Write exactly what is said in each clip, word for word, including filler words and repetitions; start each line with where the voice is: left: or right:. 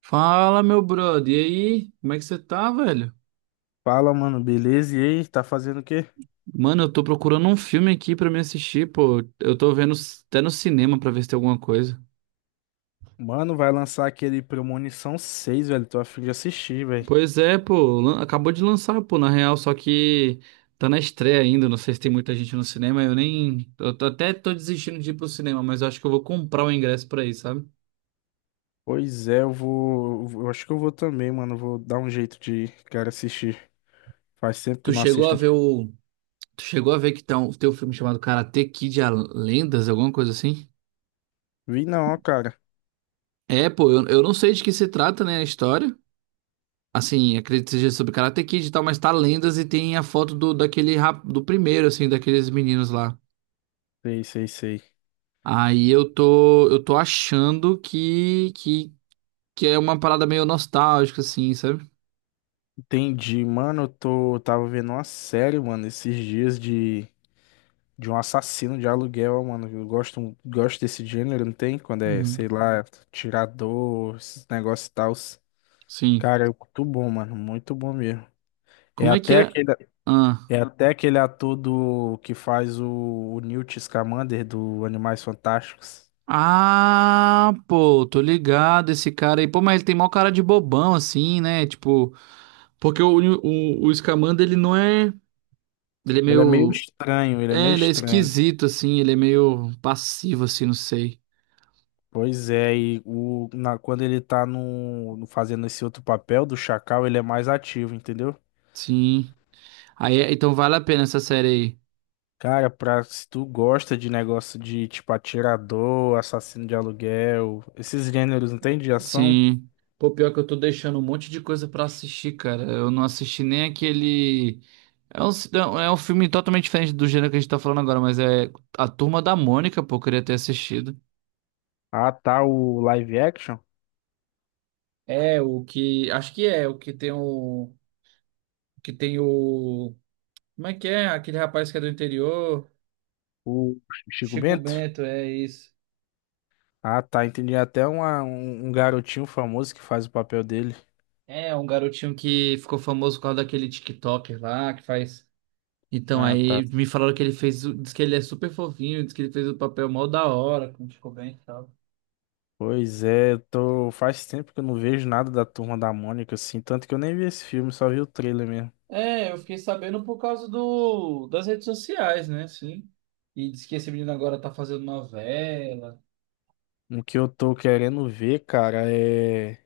right: Fala, meu brother. E aí? Como é que você tá, velho?
left: Fala, mano, beleza? E aí, tá fazendo o quê?
right: Mano, eu tô procurando um filme aqui pra me assistir, pô. Eu tô vendo s- até no cinema pra ver se tem alguma coisa.
left: Mano, vai lançar aquele Premonição seis velho. Tô a fim de assistir, velho.
right: Pois é, pô. lan- Acabou de lançar, pô, na real, só que tá na estreia ainda. Não sei se tem muita gente no cinema. Eu nem. Eu tô- até tô desistindo de ir pro cinema, mas eu acho que eu vou comprar o ingresso pra ir, sabe?
left: Pois é, eu vou. Eu acho que eu vou também, mano. Vou dar um jeito de, cara, assistir. Faz tempo que
right: Tu
left: eu não
right: chegou a
left: assisto um
right: ver
left: filme.
right: o. Tu chegou a ver que tá um... tem um filme chamado Karate Kid, a Lendas, alguma coisa assim?
left: Vi não, ó, cara.
right: É, pô, eu, eu não sei de que se trata, né, a história. Assim, acredito que seja sobre Karate Kid e tal, mas tá lendas e tem a foto do, daquele rap- do primeiro, assim, daqueles meninos lá.
left: Sei, sei, sei.
right: Aí eu tô, eu tô achando que, que, que é uma parada meio nostálgica, assim, sabe?
left: Entendi, mano. Eu tô. Eu tava vendo uma série, mano, esses dias de. De um assassino de aluguel, ó, mano. Eu gosto, gosto desse gênero, não tem? Quando é,
right: Uhum.
left: sei lá, tirador, esses negócios e tal.
right: Sim.
left: Cara, é muito bom, mano. Muito bom mesmo. É
right: Como é que
left: até
right: é?
left: aquele,
right: Ah.
left: é até aquele ator do, que faz o, o Newt Scamander do Animais Fantásticos.
right: Ah, pô, tô ligado esse cara aí. Pô, mas ele tem mó cara de bobão, assim, né? Tipo, porque o, o, o Scamander, ele não é. Ele é
left: Ele é meio
right: meio.
left: estranho, ele é meio
right: É, ele é
left: estranho.
right: esquisito, assim, ele é meio passivo, assim, não sei.
left: Pois é, e o, na, quando ele tá no, no- fazendo esse outro papel do Chacal, ele é mais ativo, entendeu?
right: Sim. Aí, então vale a pena essa série aí.
left: Cara, pra, se tu gosta de negócio de tipo atirador, assassino de aluguel, esses gêneros, não tem de ação?
right: Sim. Pô, pior que eu tô deixando um monte de coisa pra assistir, cara. Eu não assisti nem aquele. É um, ci- não, é um filme totalmente diferente do gênero que a gente tá falando agora, mas é A Turma da Mônica, pô, eu queria ter assistido.
left: Ah, tá, o live action,
right: É o que. Acho que é, o que tem o. Que tem o. Como é que é? Aquele rapaz que é do interior.
left: o Chico
right: Chico
left: Bento.
right: Bento, é isso.
left: Ah, tá. Entendi. Até uma- um, um garotinho famoso que faz o papel dele.
right: É, um garotinho que ficou famoso por causa daquele TikToker lá, que faz. Então,
left: Ah, tá.
right: aí me falaram que ele fez, o- diz que ele é super fofinho, diz que ele fez o papel mó da hora, como ficou bem e tal.
left: Pois é, eu tô, faz tempo que eu não vejo nada da Turma da Mônica, assim. Tanto que eu nem vi esse filme, só vi o trailer mesmo.
right: É, eu fiquei sabendo por causa do, das redes sociais, né? Assim. E diz que esse menino agora tá fazendo novela.
left: O que eu tô querendo ver, cara, é.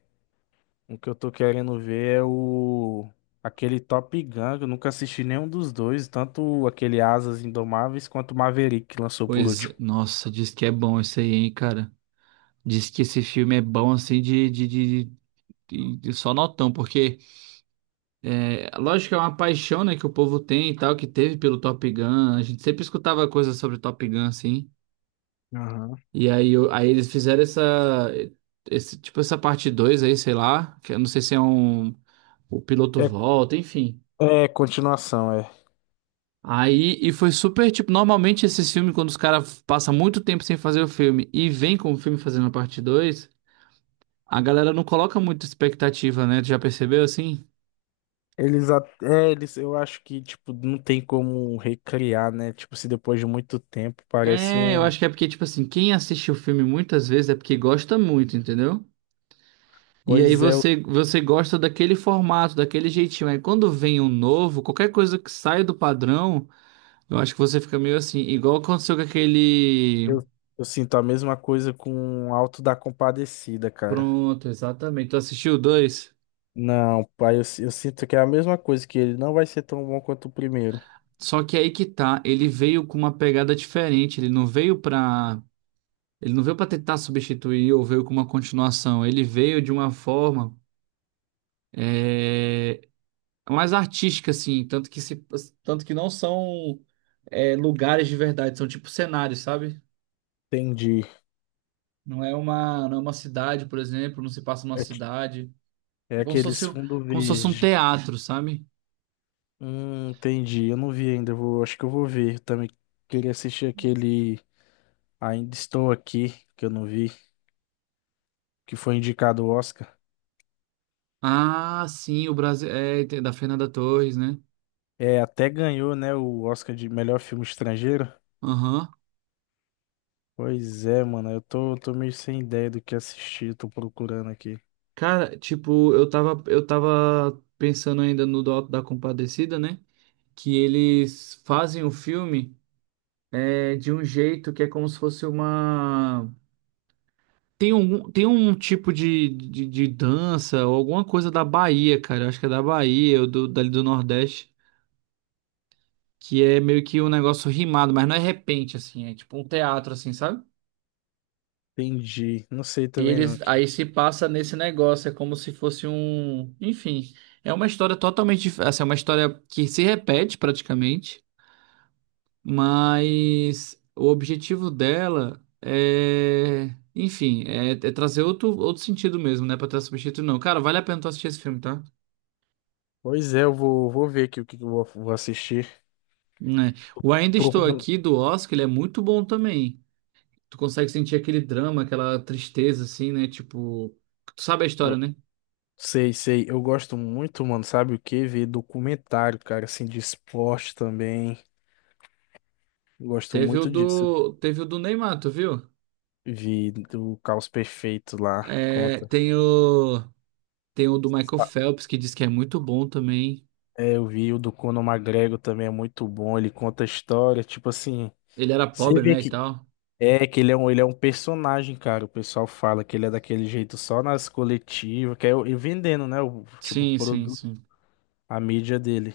left: O que eu tô querendo ver é o. Aquele Top Gun, que eu nunca assisti nenhum dos dois, tanto aquele Asas Indomáveis quanto o Maverick que lançou por
right: Pois,
left: último.
right: nossa, diz que é bom isso aí, hein, cara. Diz que esse filme é bom assim de, de, de, de- de só notão, porque é, lógico que é uma paixão, né, que o povo tem e tal, que teve pelo Top Gun. A gente sempre escutava coisas sobre Top Gun, assim.
left: Aham.
right: E aí, eu- aí eles fizeram essa, esse, tipo essa parte dois aí, sei lá, que eu não sei se é um, o piloto
left: É,
right: volta, enfim.
left: é continuação, é.
right: Aí, e foi super, tipo, normalmente esses filmes, quando os caras passam muito tempo sem fazer o filme e vem com o filme fazendo a parte dois, a galera não coloca muita expectativa, né? Tu já percebeu assim?
left: Eles, a- é, eles, eu acho que, tipo, não tem como recriar, né? Tipo, se depois de muito tempo parece
right: É, eu
left: um.
right: acho que é porque, tipo assim, quem assiste o filme muitas vezes é porque gosta muito, entendeu? E aí
left: Pois é, eu,
right: você, você gosta daquele formato, daquele jeitinho. Aí quando vem um novo, qualquer coisa que sai do padrão, eu acho que você fica meio assim, igual aconteceu com aquele.
left: eu, eu sinto a mesma coisa com o alto da Compadecida, cara.
right: Pronto, exatamente. Tu assistiu o dois?
left: Não, pai, eu, si- eu sinto que é a mesma coisa, que ele não vai ser tão bom quanto o primeiro.
right: Só que aí que tá, ele veio com uma pegada diferente, ele não veio pra. Ele não veio pra tentar substituir ou veio com uma continuação. Ele veio de uma forma é, mais artística, assim, tanto que se, tanto que não são é, lugares de verdade, são tipo cenários, sabe?
left: Entendi.
right: Não é uma, não é uma cidade, por exemplo, não se passa numa
left: É, que-
right: cidade.
left: é
right: É como se fosse,
left: aqueles
right: um-
left: fundo
right: Como se fosse um
left: verde.
right: teatro, sabe?
left: Hum, entendi. Eu não vi ainda, eu vou, acho que eu vou ver. Eu também queria assistir aquele Ainda Estou Aqui, que eu não vi, que foi indicado ao Oscar.
right: Ah, sim, o Brasil. É, tem- da Fernanda Torres, né?
left: É, até ganhou, né, o Oscar de melhor filme estrangeiro.
right: Aham.
left: Pois é, mano, eu tô, tô meio sem ideia do que assistir, tô procurando aqui.
right: Cara, tipo, eu tava, eu tava pensando ainda no do Alto da Compadecida, né? Que eles fazem o filme, é, de um jeito que é como se fosse uma. Tem um, tem um tipo de, de, de dança ou alguma coisa da Bahia, cara. Eu acho que é da Bahia ou do, dali do Nordeste, que é meio que um negócio rimado, mas não é repente, assim, é tipo um teatro, assim, sabe?
left: Entendi, não sei
right: E
left: também não o
right: eles
left: que é.
right: aí se passa nesse negócio, é como se fosse um. Enfim, é uma história totalmente. dif- Assim, é uma história que se repete praticamente, mas o objetivo dela é. Enfim, é, é trazer outro, outro sentido mesmo, né? Pra ter substituto, não. Cara, vale a pena tu assistir esse filme, tá?
left: Pois é, eu vou, vou ver aqui o que que eu vou, vou assistir.
right: Né? O
left: Tô
right: Ainda Estou
left: procurando.
right: Aqui do Oscar, ele é muito bom também. Tu consegue sentir aquele drama, aquela tristeza, assim, né? Tipo, tu sabe a história,
left: Eu-
right: né?
left: Sei, sei, eu gosto muito, mano, sabe o que? Ver documentário, cara, assim, de esporte também. Gosto
right: Teve o
left: muito disso.
right: do, teve o do Neymar, tu viu?
left: Vi do Caos Perfeito lá,
right: É,
left: conta.
right: tem o, tem o do Michael Phelps, que diz que é muito bom também.
left: É, eu vi o do Conor McGregor também, é muito bom, ele conta a história, tipo assim.
right: Ele era
left: Você
right: pobre,
left: vê
right: né, e
left: que
right: tal.
left: é que ele é um, ele é um personagem, cara. O pessoal fala que ele é daquele jeito só nas coletivas, que é o- e vendendo, né? O tipo
right: Sim, sim,
left: produto,
right: sim.
left: a mídia dele.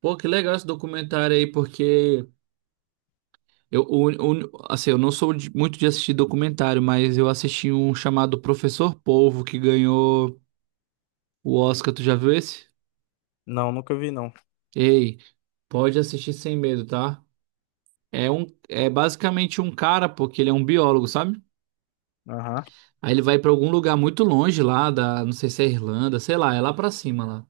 right: Pô, que legal esse documentário aí, porque eu, o, o- assim, eu não sou de- muito de assistir documentário, mas eu assisti um chamado Professor Polvo, que ganhou o Oscar, tu já viu esse?
left: Não, nunca vi não.
right: Ei, pode assistir sem medo, tá? É um, é basicamente um cara, porque ele é um biólogo, sabe?
left: Aham.
right: Aí ele vai pra algum lugar muito longe lá da, não sei se é Irlanda, sei lá, é lá pra cima lá.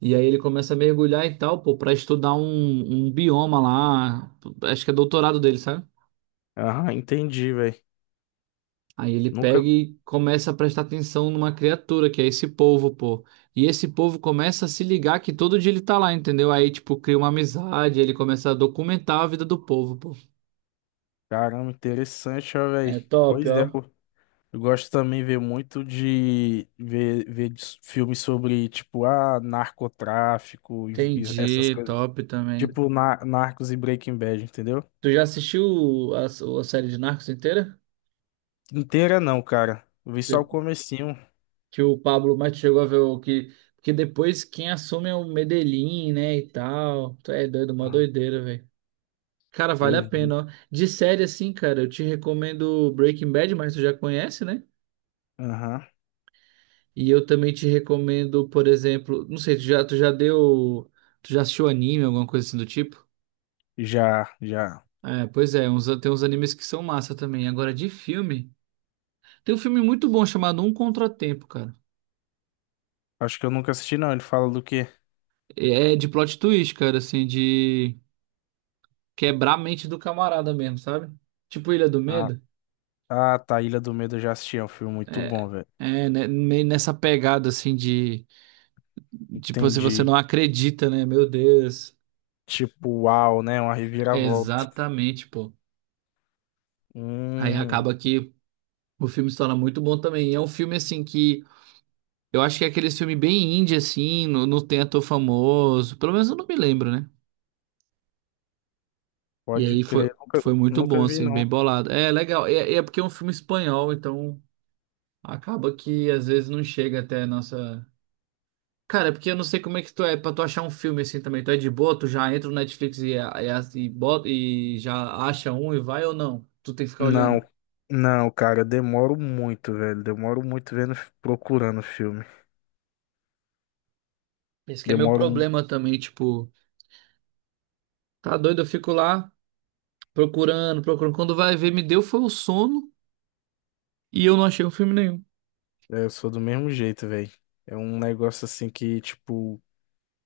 right: E aí ele começa a mergulhar e tal, pô, pra estudar um, um bioma lá, acho que é doutorado dele, sabe?
left: Aham, entendi, velho.
right: Aí ele
left: Nunca.
right: pega e começa a prestar atenção numa criatura, que é esse povo, pô. E esse povo começa a se ligar que todo dia ele tá lá, entendeu? Aí, tipo, cria uma amizade, ele começa a documentar a vida do povo, pô.
left: Caramba, interessante, ó,
right: É
left: velho.
right: top,
left: Pois é,
right: ó.
left: eu, eu gosto também de ver muito de ver, ver de filmes sobre, tipo, ah, narcotráfico e, e essas
right: Entendi,
left: coisas.
right: top também.
left: Tipo, na, Narcos e Breaking Bad, entendeu?
right: Tu já assistiu a, a série de Narcos inteira?
left: Inteira não, cara. Eu vi só
right: De-
left: o comecinho.
right: que o Pablo Mate chegou a ver o que. Porque depois quem assume é o Medellín, né? E tal. Tu é doido, uma doideira, velho. Cara, vale
left: Eu
right: a
left: vi.
right: pena, ó. De série, assim, cara, eu te recomendo Breaking Bad, mas tu já conhece, né?
left: Aham.
right: E eu também te recomendo, por exemplo, não sei, tu já, tu já deu. Tu já assistiu anime, alguma coisa assim do tipo?
left: Já, já.
right: É, pois é, uns, tem uns animes que são massa também. Agora, de filme. Tem um filme muito bom chamado Um Contratempo, cara.
left: Acho que eu nunca assisti, não. Ele fala do quê?
right: É de plot twist, cara, assim, de quebrar a mente do camarada mesmo, sabe? Tipo Ilha do
left: Ah,
right: Medo.
left: ah, tá. Ilha do Medo eu já assisti. É um filme muito
right: É,
left: bom, velho.
right: é né, meio nessa pegada, assim, de. Tipo, se você
left: Entendi.
right: não acredita, né? Meu Deus.
left: Tipo, uau, né? Uma reviravolta.
right: Exatamente, pô. Aí
left: Hum,
right: acaba que o filme se torna muito bom também. E é um filme, assim, que eu acho que é aquele filme bem indie, assim, não, não tem ator famoso. Pelo menos eu não me lembro, né? E
left: pode
right: aí foi,
left: crer. Nunca,
right: foi muito bom,
left: nunca vi,
right: assim, bem
left: não.
right: bolado. É legal. É, é porque é um filme espanhol, então. Acaba que às vezes não chega até a nossa. Cara, é porque eu não sei como é que tu é pra tu achar um filme assim também. Tu é de boa, tu já entra no Netflix e, e, e, bota, e já acha um e vai ou não? Tu tem que ficar olhando.
left: Não. Não, cara. Eu demoro muito, velho. Demoro muito vendo, procurando filme.
right: Esse que é meu
left: Demoro muito.
right: problema também, tipo, tá doido, eu fico lá procurando, procurando. Quando vai ver, me deu foi o sono e eu não achei um filme nenhum.
left: É, eu sou do mesmo jeito, velho. É um negócio assim que, tipo,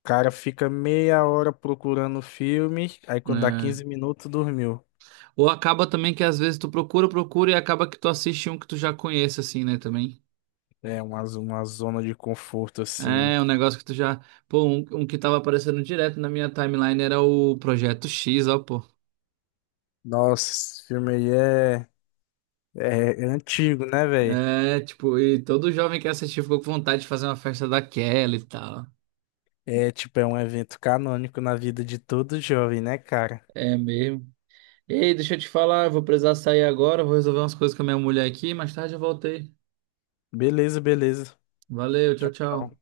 left: cara fica meia hora procurando o filme, aí quando dá
right: Né?
left: quinze minutos, dormiu.
right: Ou acaba também que às vezes tu procura, procura e acaba que tu assiste um que tu já conhece, assim, né, também.
left: É uma, zo- uma zona de conforto, assim.
right: É, um negócio que tu já. Pô, um, um que tava aparecendo direto na minha timeline era o Projeto xis, ó, pô.
left: Nossa, esse filme aí é, é, é antigo, né, velho?
right: É, tipo, e todo jovem que assistiu ficou com vontade de fazer uma festa daquela e tal.
left: É tipo, é um evento canônico na vida de todo jovem, né, cara?
right: É mesmo. Ei, deixa eu te falar, eu vou precisar sair agora, vou resolver umas coisas com a minha mulher aqui, mais tarde eu voltei.
left: Beleza, beleza.
right: Valeu,
left: Tchau,
right: tchau, tchau.
left: tchau.